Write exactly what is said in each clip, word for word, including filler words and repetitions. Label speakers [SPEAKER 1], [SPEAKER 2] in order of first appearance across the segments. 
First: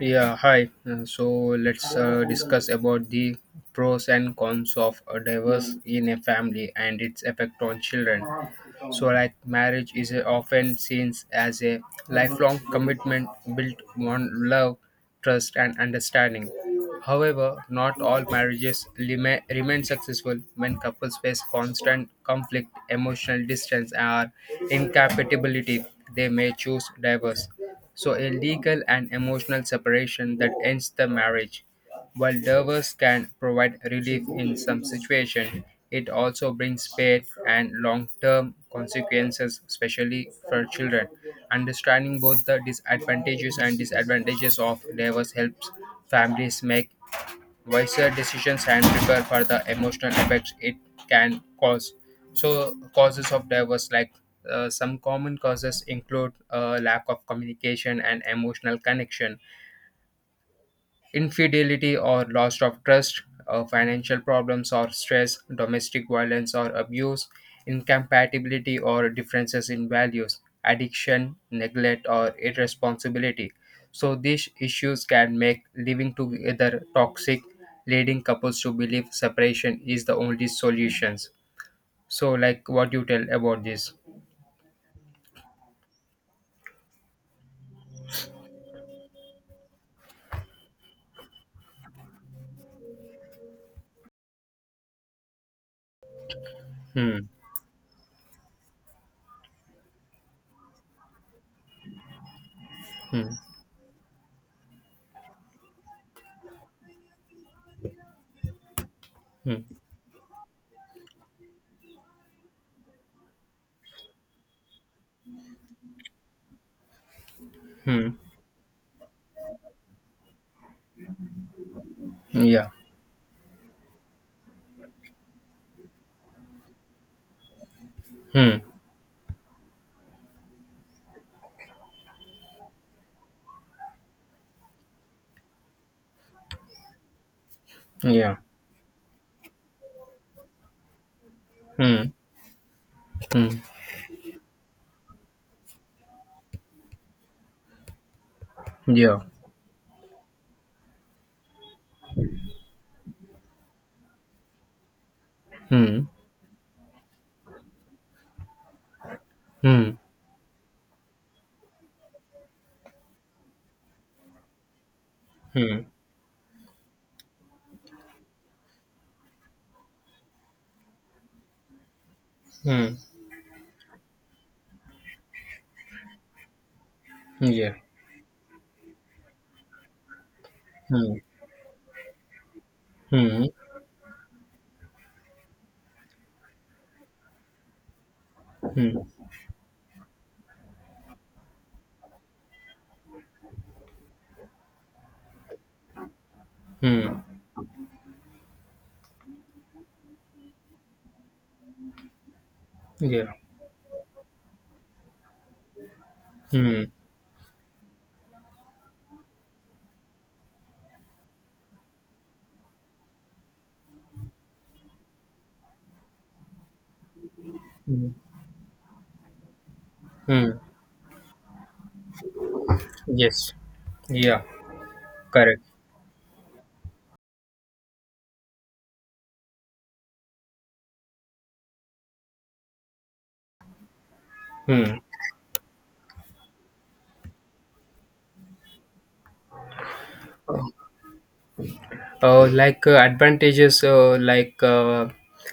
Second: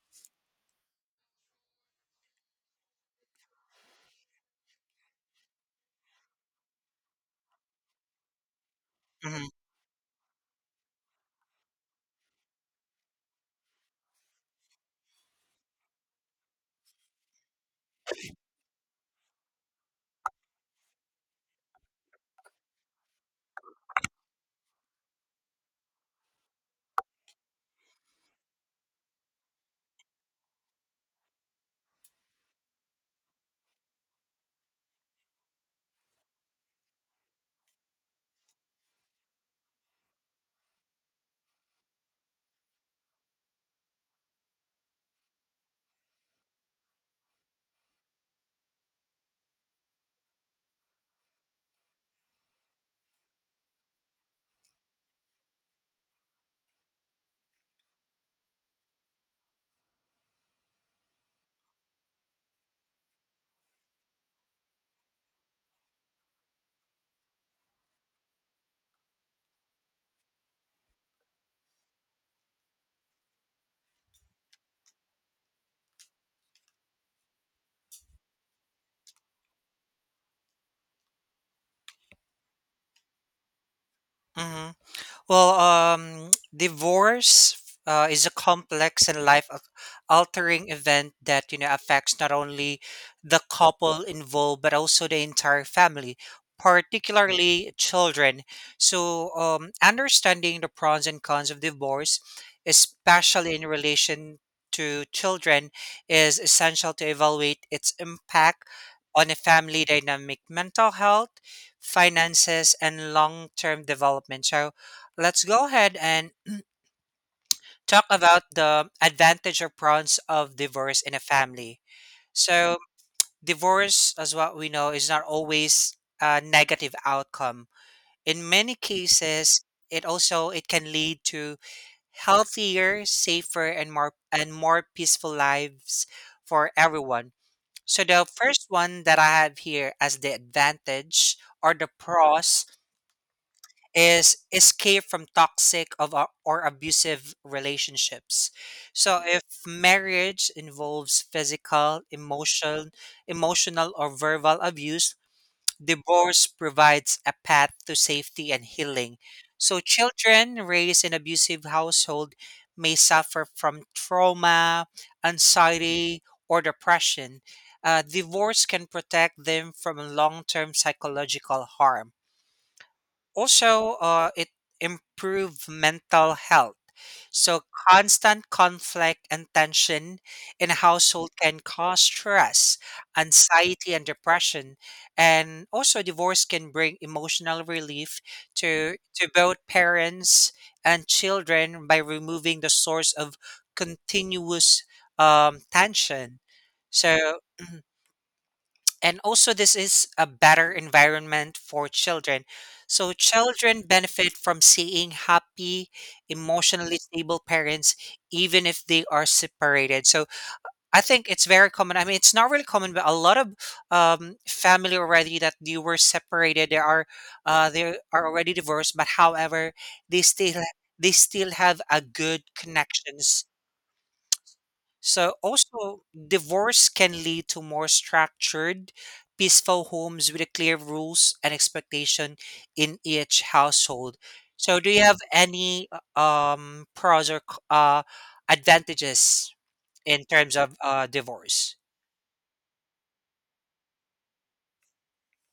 [SPEAKER 1] Yeah, hi. Uh, so let's uh, discuss about the pros and cons of a divorce in a family and its effect on children. So, like,
[SPEAKER 2] Mhm.
[SPEAKER 1] marriage is uh, often seen as a lifelong commitment built on love, trust, and understanding. However, not all marriages lima- remain successful when couples face constant conflict, emotional distance, or incompatibility. They may choose divorce. So, a legal and emotional separation that ends the marriage. While divorce can provide relief in some situations, it also brings pain and long-term consequences, especially for children. Understanding both the disadvantages and disadvantages of divorce helps families make wiser decisions and prepare for the emotional effects it can cause. So, causes of divorce, like uh, some common causes include uh, lack of communication and emotional connection. Infidelity or loss of trust, uh, financial problems or stress, domestic violence or abuse, incompatibility or differences in values, addiction, neglect, or irresponsibility. So, these issues can make living together toxic, leading couples to believe separation is the only solutions. So, like, what do you tell about this?
[SPEAKER 2] Mhm. Well, um, divorce uh, is a complex and life al- altering event that you know affects not only the couple involved but also the entire family,
[SPEAKER 1] Hmm.
[SPEAKER 2] particularly children. So, um, understanding the pros and cons of divorce,
[SPEAKER 1] Hmm.
[SPEAKER 2] especially in relation to children, is essential to evaluate its impact on a
[SPEAKER 1] Hmm.
[SPEAKER 2] family dynamic, mental health, finances, and long-term development. So let's go ahead and talk
[SPEAKER 1] Hmm.
[SPEAKER 2] about the advantage or pros of divorce in a family.
[SPEAKER 1] Yeah.
[SPEAKER 2] So, divorce, as what we know, is not always a negative outcome. In
[SPEAKER 1] Hmm.
[SPEAKER 2] many cases, it also it can lead to healthier, safer, and more and more peaceful lives for everyone. So the
[SPEAKER 1] Yeah.
[SPEAKER 2] first one that I have here as the advantage or the
[SPEAKER 1] Hmm.
[SPEAKER 2] pros
[SPEAKER 1] Hmm.
[SPEAKER 2] is escape from toxic of a- or abusive relationships.
[SPEAKER 1] Yeah.
[SPEAKER 2] So if marriage involves physical, emotional, emotional or verbal abuse,
[SPEAKER 1] Hmm.
[SPEAKER 2] divorce provides a path to safety and healing. So
[SPEAKER 1] Hmm.
[SPEAKER 2] children raised in abusive household may suffer from trauma,
[SPEAKER 1] Hmm.
[SPEAKER 2] anxiety or depression. Uh, divorce can protect them from long-term psychological harm
[SPEAKER 1] Hmm.
[SPEAKER 2] also, uh, it improve mental health. So
[SPEAKER 1] Yeah.
[SPEAKER 2] constant conflict and tension in a
[SPEAKER 1] Hmm.
[SPEAKER 2] household can cause stress,
[SPEAKER 1] Hmm.
[SPEAKER 2] anxiety, and depression. And also, divorce can bring emotional relief
[SPEAKER 1] Hmm.
[SPEAKER 2] to to both parents and children by removing the source of continuous um, tension.
[SPEAKER 1] Hmm.
[SPEAKER 2] So and also this is a better environment for children, so
[SPEAKER 1] Yeah.
[SPEAKER 2] children benefit from seeing happy,
[SPEAKER 1] Hmm.
[SPEAKER 2] emotionally stable parents even if they are separated. So I think it's very common, I mean it's not really common, but a lot of um, family already that they were separated. They are uh, they
[SPEAKER 1] Hmm.
[SPEAKER 2] are already divorced, but however they
[SPEAKER 1] Hmm.
[SPEAKER 2] still they still have a good connections.
[SPEAKER 1] Yes. Yeah.
[SPEAKER 2] So
[SPEAKER 1] Correct.
[SPEAKER 2] also divorce can lead to more structured, peaceful homes with a clear rules and expectation in each household. So do
[SPEAKER 1] Hmm.
[SPEAKER 2] you have any uh, um pros or c- uh advantages in terms of uh divorce?
[SPEAKER 1] Uh, like uh, advantages uh, like uh,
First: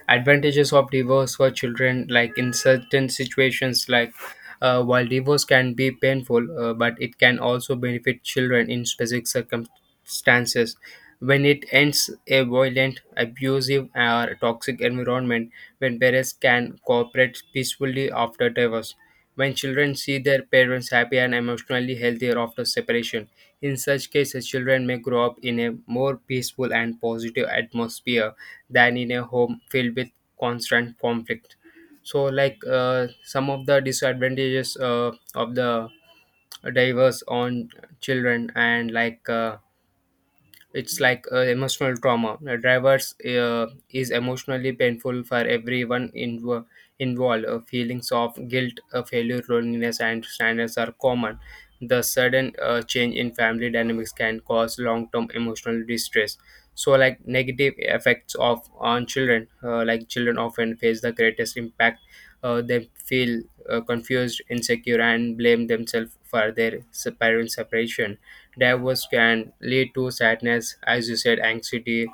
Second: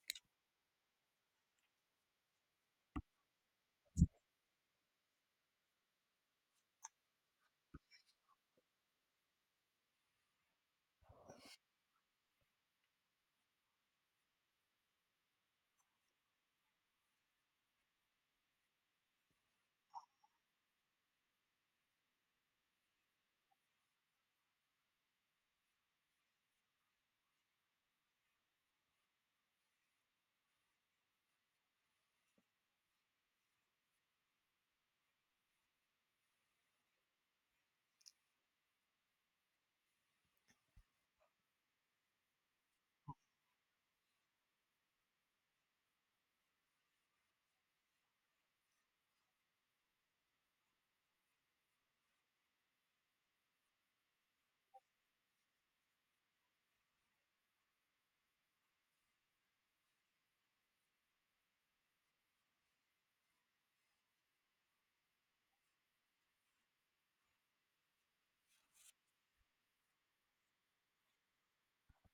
[SPEAKER 1] advantages of divorce for children, like in certain situations, like uh, while divorce can be painful, uh, but it can also benefit children in specific circumstances: when it ends a violent, abusive or toxic environment, when parents can cooperate peacefully after divorce, when children see their parents happy and emotionally healthier after separation. In such cases, children may grow up in a more peaceful and positive atmosphere than in a home filled with constant conflict. So, like uh, some of the disadvantages uh, of the diverse on children, and like uh, it's like uh, emotional trauma. Uh, drivers uh, is emotionally painful for everyone inv- involved. Uh, feelings of guilt, uh, failure, loneliness, and sadness are common. The sudden uh, change in family dynamics can cause long-term emotional distress. So, like negative effects of on children, uh, like children often face the greatest impact. Uh, they feel uh, confused, insecure, and blame themselves for their s- parents' separation. Divorce can lead to sadness, as you said, anxiety,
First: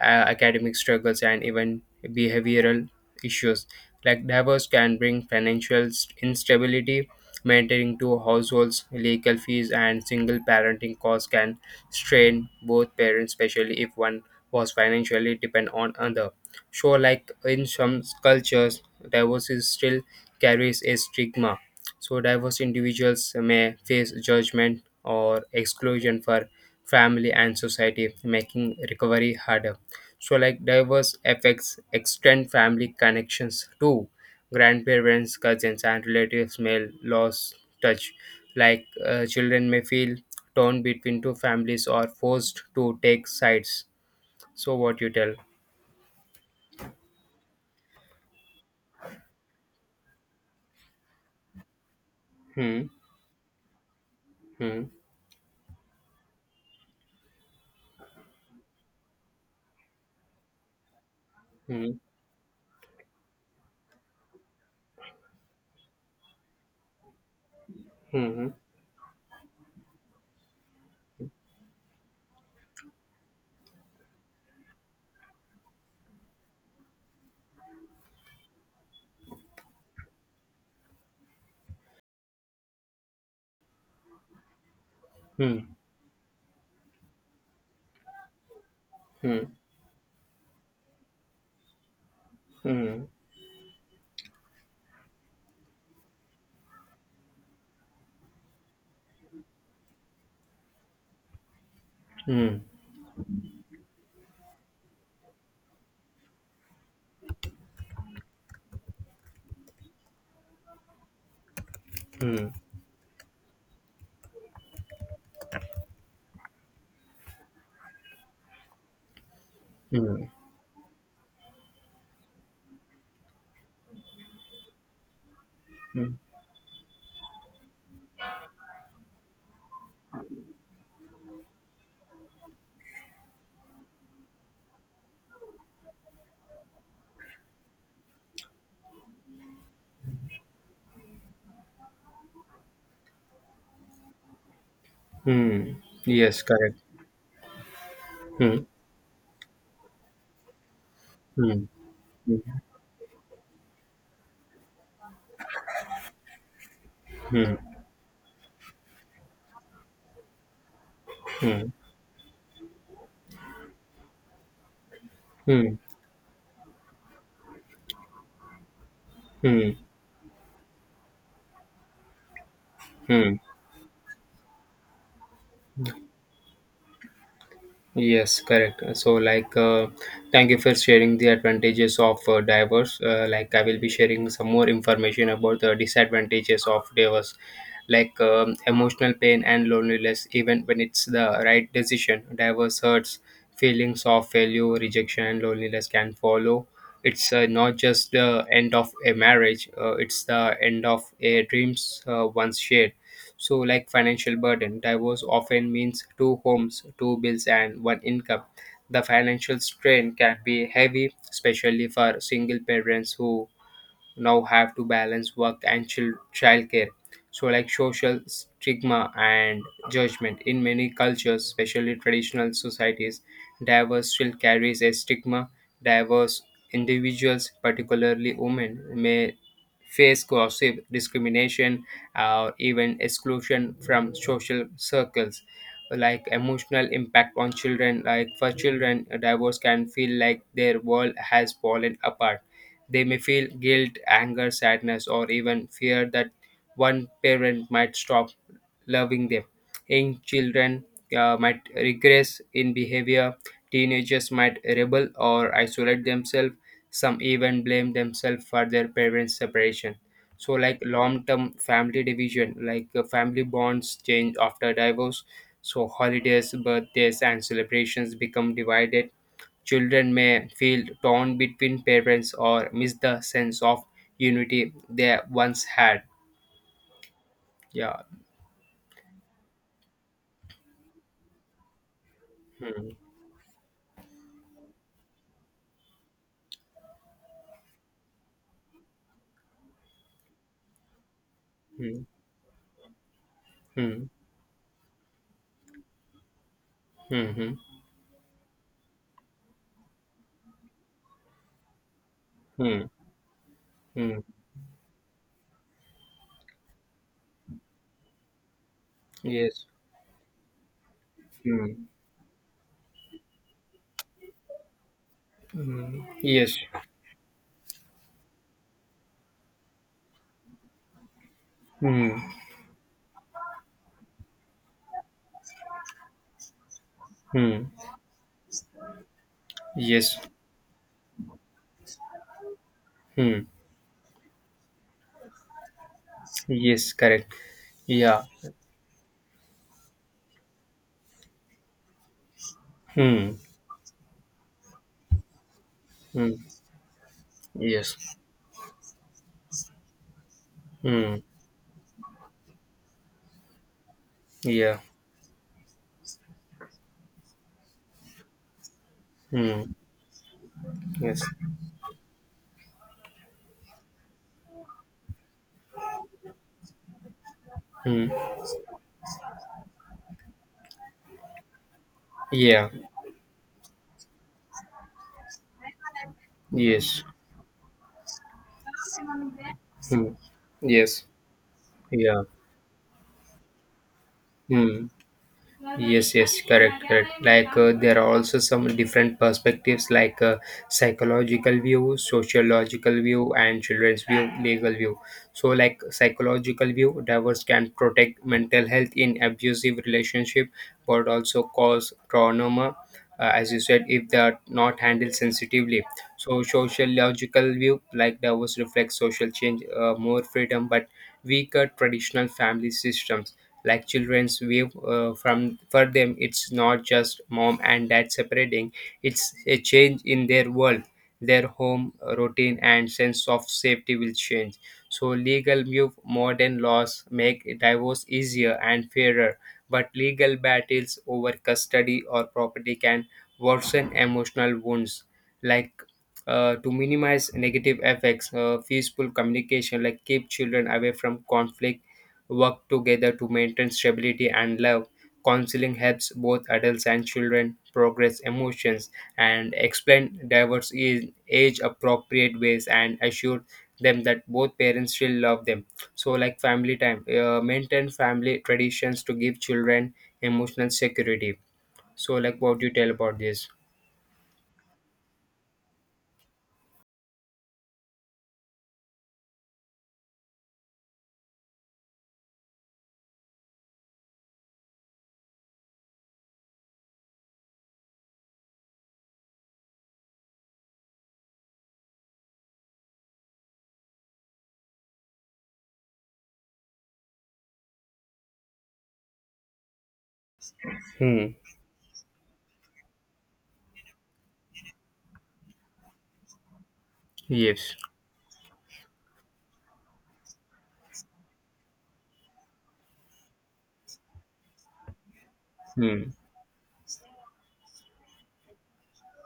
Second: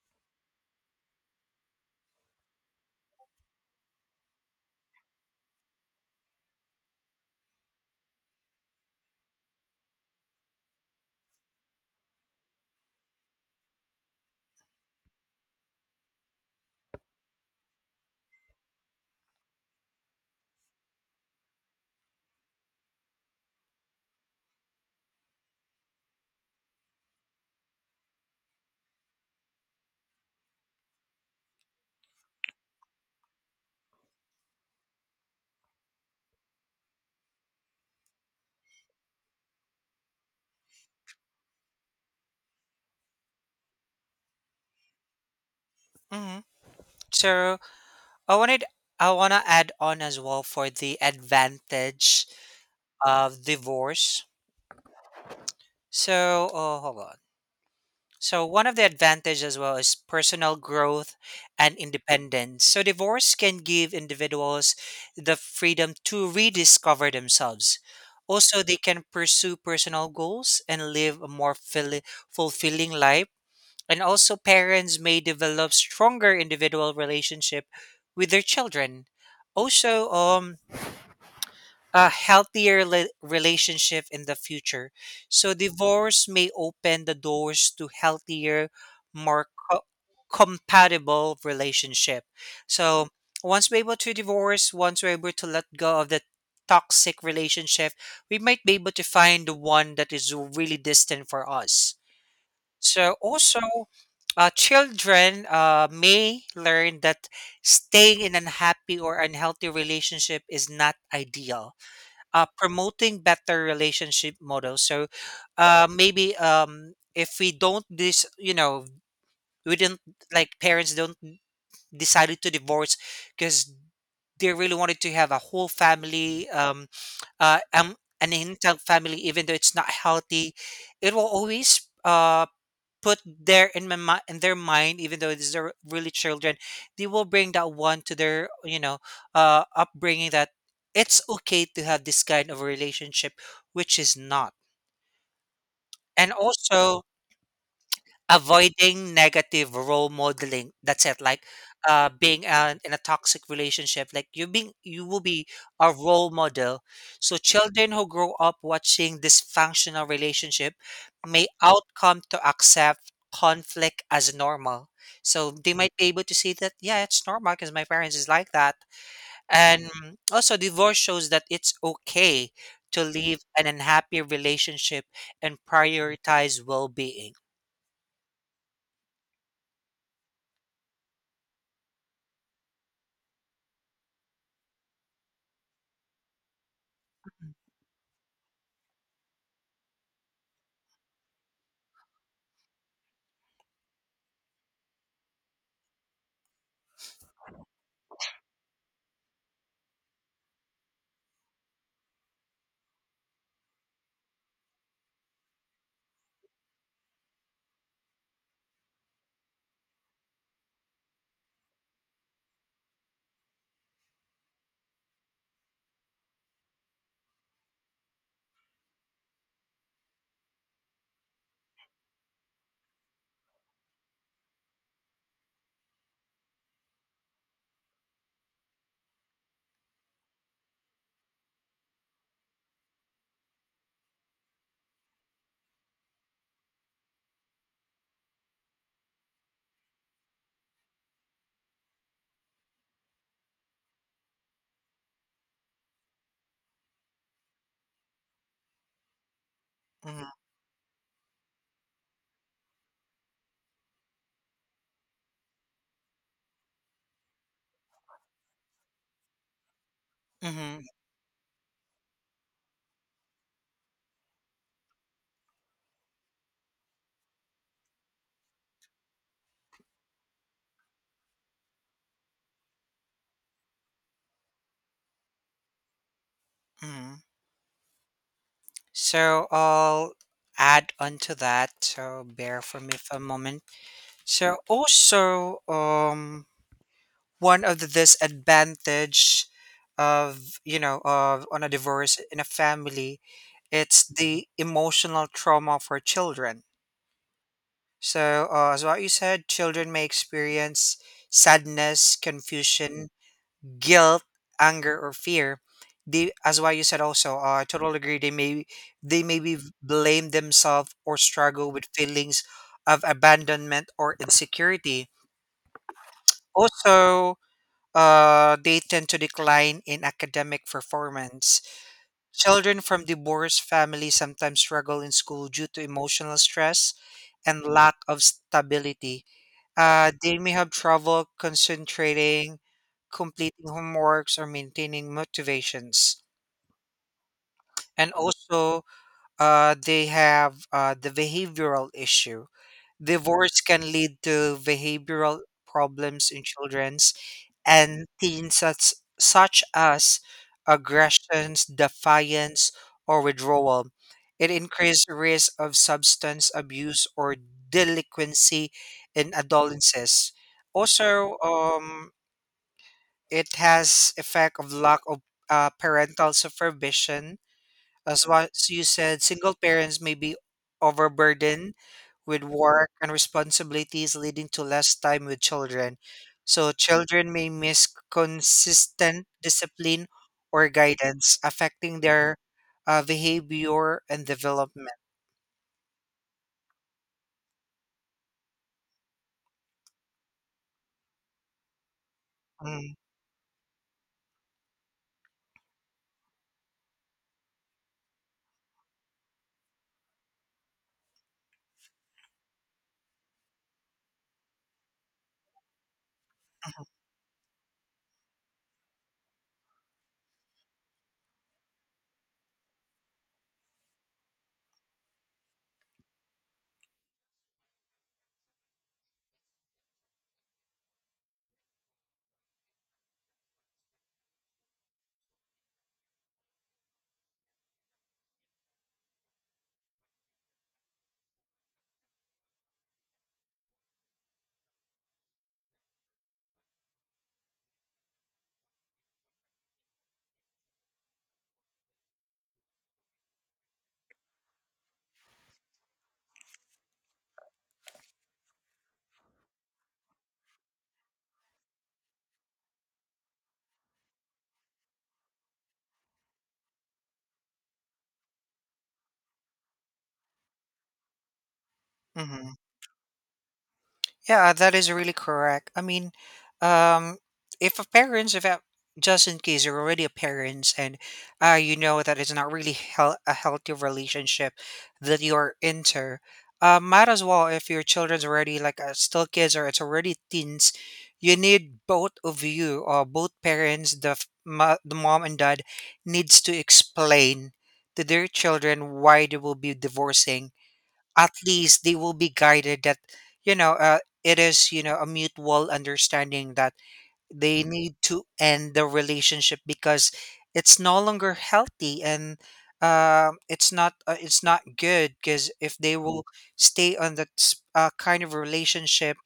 [SPEAKER 1] uh, academic struggles, and even behavioral issues. Like divorce can bring financial st- instability. Maintaining two households, legal fees, and single parenting costs can strain both parents, especially if one was financially depend on other. So, like in some cultures, divorce is still carries a stigma. So, divorced individuals may face judgment, or exclusion for family and society, making recovery harder. So, like diverse effects extend family connections too. Grandparents, cousins, and relatives may lose touch. Like uh, children may feel torn between two families or forced to take sides. So, what you tell?
[SPEAKER 2] Mhm. So I wanted I wanna add on as well for the advantage
[SPEAKER 1] Hmm.
[SPEAKER 2] of divorce.
[SPEAKER 1] Hmm.
[SPEAKER 2] So oh hold on. So one of the advantage as well is personal growth and
[SPEAKER 1] Hmm.
[SPEAKER 2] independence. So divorce can give individuals the freedom to rediscover themselves.
[SPEAKER 1] Hmm.
[SPEAKER 2] Also they can pursue personal goals and live a more fully fulfilling life. And also parents may develop stronger individual relationship with their children. Also um a healthier le- relationship in the future.
[SPEAKER 1] Hmm.
[SPEAKER 2] So
[SPEAKER 1] Hmm.
[SPEAKER 2] divorce may open the doors to healthier,
[SPEAKER 1] Hmm.
[SPEAKER 2] more co- compatible relationship.
[SPEAKER 1] Hmm.
[SPEAKER 2] So once we're able to divorce, once we're able to let go of the toxic relationship, we might be able to find the one that is really distant for us. So also, uh, children uh, may learn that staying in an unhappy or unhealthy relationship is not ideal, uh,
[SPEAKER 1] Hmm.
[SPEAKER 2] promoting better relationship models. So uh, maybe um, if we don't this, you know, we didn't
[SPEAKER 1] Hmm.
[SPEAKER 2] like parents don't decided to divorce because they really wanted to have a whole
[SPEAKER 1] Hmm.
[SPEAKER 2] family, um, uh, um, an intact family, even though it's not healthy. It will always uh, put there in my mi- in their mind, even though these are really children they will bring that one to their you know uh upbringing, that it's okay to have this kind of a relationship which is not.
[SPEAKER 1] Hmm.
[SPEAKER 2] And
[SPEAKER 1] Yes, correct.
[SPEAKER 2] also,
[SPEAKER 1] Hmm.
[SPEAKER 2] avoiding negative role modeling. That's it. Like
[SPEAKER 1] Hmm.
[SPEAKER 2] uh,
[SPEAKER 1] Hmm.
[SPEAKER 2] being an, in a toxic relationship, like you being you will be a role model. So
[SPEAKER 1] Hmm,
[SPEAKER 2] children who grow up watching dysfunctional relationship may
[SPEAKER 1] hmm,
[SPEAKER 2] outcome to accept conflict as normal. So they
[SPEAKER 1] hmm,
[SPEAKER 2] might be able to see that yeah, it's normal because my parents is like that.
[SPEAKER 1] hmm,
[SPEAKER 2] And also, divorce shows that it's okay to
[SPEAKER 1] hmm.
[SPEAKER 2] leave an unhappy relationship and prioritize well being.
[SPEAKER 1] Yes, correct. So, like, uh, thank you for sharing the advantages of uh, diverse. Uh, like, I will be sharing some more information about the disadvantages of diverse, like um, emotional pain and loneliness, even when it's the right decision. Diverse hurts, feelings of failure, rejection, and loneliness can follow. It's uh, not just the end of a marriage, uh, it's the end of a dreams uh, once shared. So, like financial burden, divorce often means two homes, two bills, and one income. The financial strain can be heavy, especially for single parents who now have to balance work and child childcare. So, like social stigma and judgment in many cultures, especially traditional societies, divorce still carries a stigma. Diverse individuals, particularly women, may face gossip, discrimination, or even exclusion from social circles. Like emotional impact on children, like for children, a divorce can feel like their world has fallen apart. They may feel guilt, anger, sadness, or even fear that one parent might stop loving them. Young children uh, might regress in behavior, teenagers might rebel or isolate themselves, some even blame themselves for their parents' separation. So, like
[SPEAKER 2] Mm-hmm,
[SPEAKER 1] long term family division, like uh, family bonds change after divorce, so holidays, birthdays, and celebrations become divided. Children may feel torn between parents or miss the sense of unity they once had.
[SPEAKER 2] mm-hmm.
[SPEAKER 1] Yeah.
[SPEAKER 2] So I'll add on to that. So bear for
[SPEAKER 1] Hmm.
[SPEAKER 2] me for a moment. So also, um, one of the disadvantage of you know of on a
[SPEAKER 1] Hmm.
[SPEAKER 2] divorce in a family, it's
[SPEAKER 1] Hmm.
[SPEAKER 2] the emotional trauma for children.
[SPEAKER 1] Hmm.
[SPEAKER 2] So uh, as what you said, children may experience sadness,
[SPEAKER 1] Hmm. Hmm.
[SPEAKER 2] confusion,
[SPEAKER 1] Hmm.
[SPEAKER 2] guilt, anger, or fear. They, as why you said also, uh, I totally agree. They may they maybe
[SPEAKER 1] Yes.
[SPEAKER 2] blame themselves or struggle
[SPEAKER 1] Hmm.
[SPEAKER 2] with feelings of abandonment or insecurity.
[SPEAKER 1] Yes.
[SPEAKER 2] Also, uh, they tend to decline in academic performance.
[SPEAKER 1] Hmm.
[SPEAKER 2] Children from divorced families sometimes struggle in school due to emotional stress and
[SPEAKER 1] Hmm.
[SPEAKER 2] lack of stability. Uh,
[SPEAKER 1] Yes.
[SPEAKER 2] they may have trouble concentrating,
[SPEAKER 1] Hmm.
[SPEAKER 2] completing homeworks, or maintaining motivations.
[SPEAKER 1] Yes. Correct.
[SPEAKER 2] And
[SPEAKER 1] Yeah.
[SPEAKER 2] also, uh, they have uh, the behavioral issue.
[SPEAKER 1] Hmm.
[SPEAKER 2] Divorce can lead to behavioral problems
[SPEAKER 1] Hmm.
[SPEAKER 2] in children's
[SPEAKER 1] Yes.
[SPEAKER 2] and teens such, such as
[SPEAKER 1] Hmm.
[SPEAKER 2] aggressions, defiance, or withdrawal. It
[SPEAKER 1] Yeah.
[SPEAKER 2] increased risk of substance abuse or delinquency in
[SPEAKER 1] Hmm.
[SPEAKER 2] adolescents.
[SPEAKER 1] Yes.
[SPEAKER 2] Also, um, it has effect of lack of uh, parental supervision.
[SPEAKER 1] Hmm.
[SPEAKER 2] As what you said, single parents may be overburdened with
[SPEAKER 1] Yeah.
[SPEAKER 2] work and responsibilities, leading to less time with children. So,
[SPEAKER 1] Yes.
[SPEAKER 2] children may miss consistent discipline
[SPEAKER 1] Hmm.
[SPEAKER 2] or
[SPEAKER 1] Yes.
[SPEAKER 2] guidance, affecting
[SPEAKER 1] Yeah.
[SPEAKER 2] their uh, behavior and
[SPEAKER 1] Hmm.
[SPEAKER 2] development.
[SPEAKER 1] Yes, yes, correct, correct. Like uh, there are also some different perspectives, like uh, psychological view,
[SPEAKER 2] Mm.
[SPEAKER 1] sociological view, and children's view, legal view. So, like psychological view, divorce can protect mental health in abusive relationship, but also cause trauma, uh, as you said, if they are not handled sensitively. So, sociological view, like divorce reflects social change, uh, more freedom, but weaker traditional family systems. Like children's view uh, from for them, it's not just mom and dad separating, it's a change in their world, their home routine and sense of safety will change. So legal view, modern laws make divorce easier and fairer, but legal battles over custody or property can worsen emotional wounds. Like uh, to minimize negative effects, uh, peaceful communication, like keep children away from conflict, work together to maintain stability and love. Counseling helps both adults and children progress emotions, and explain divorce in age appropriate ways and assure them that both parents still love them. So, like family time, uh, maintain family traditions to give children emotional security. So, like,
[SPEAKER 2] Mhm.
[SPEAKER 1] what do you tell about this?
[SPEAKER 2] Yeah, that is really correct. I mean, um, if a parents, if a- just in case you're already a parents and uh, you know that it's not really hel- a healthy relationship that you're into, uh, might as well if your children's already like uh, still kids or it's already teens, you need both of you or both parents, the f- mo- the mom and dad, needs to explain to their children why they will be divorcing.
[SPEAKER 1] Hmm.
[SPEAKER 2] At least they will be guided that you know uh, it is you know a mutual understanding that they
[SPEAKER 1] Yes.
[SPEAKER 2] need to end the relationship because it's no longer healthy, and um it's not uh, it's not good, because if they
[SPEAKER 1] Hmm.
[SPEAKER 2] will stay on that s- uh, kind of relationship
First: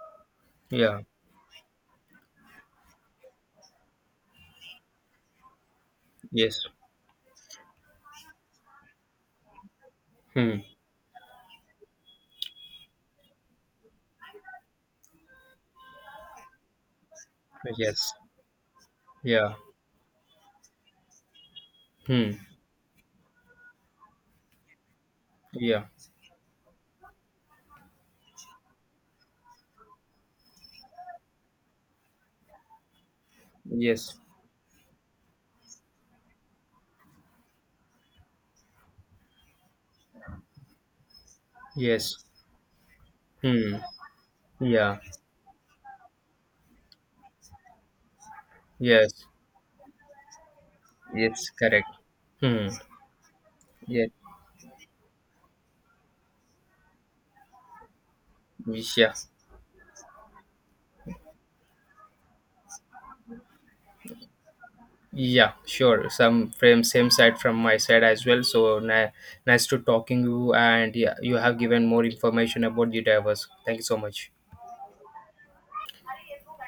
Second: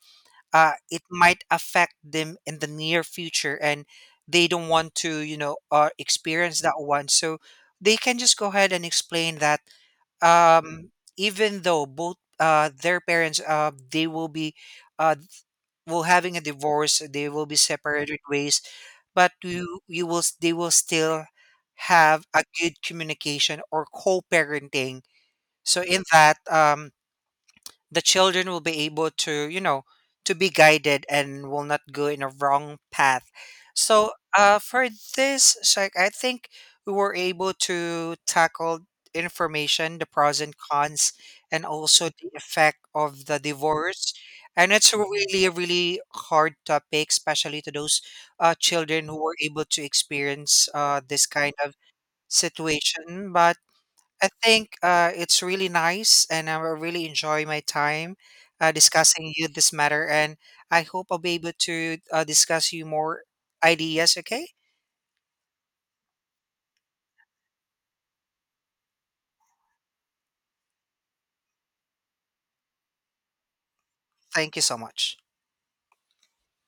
[SPEAKER 2] uh,
[SPEAKER 1] Yeah.
[SPEAKER 2] it might affect them in the near future, and they don't want to you know uh,
[SPEAKER 1] Yes.
[SPEAKER 2] experience that one. So they can just go ahead and explain that
[SPEAKER 1] Hmm.
[SPEAKER 2] um, even though both uh, their parents uh, they will be uh, will having a divorce, they will be
[SPEAKER 1] Yes.
[SPEAKER 2] separated ways, but
[SPEAKER 1] Yeah.
[SPEAKER 2] you you will s- they will still have
[SPEAKER 1] Hmm.
[SPEAKER 2] a good communication or co-parenting. So
[SPEAKER 1] Yeah.
[SPEAKER 2] in that um, the children will be able to you know to be guided and will not go in a wrong path. So
[SPEAKER 1] Yes.
[SPEAKER 2] uh, for this Shaikh, I think we were able to tackle information the pros and cons and also
[SPEAKER 1] Yes.
[SPEAKER 2] the effect of the
[SPEAKER 1] Hmm.
[SPEAKER 2] divorce, and it's
[SPEAKER 1] Yeah.
[SPEAKER 2] a really really hard topic, especially to those uh, children who
[SPEAKER 1] Yes.
[SPEAKER 2] were able to experience uh, this
[SPEAKER 1] It's
[SPEAKER 2] kind of
[SPEAKER 1] correct. Hmm.
[SPEAKER 2] situation. But
[SPEAKER 1] Yeah.
[SPEAKER 2] I think uh, it's really nice, and I will really enjoy my time uh,
[SPEAKER 1] Yeah.
[SPEAKER 2] discussing you this matter. And I hope I'll be able to uh, discuss you more ideas. Okay,
[SPEAKER 1] Yeah. Sure. Some frame same side from my side as well. So ni- nice to talking you, and yeah, you have given more information about the diverse. Thank you so much.
[SPEAKER 2] thank you so much.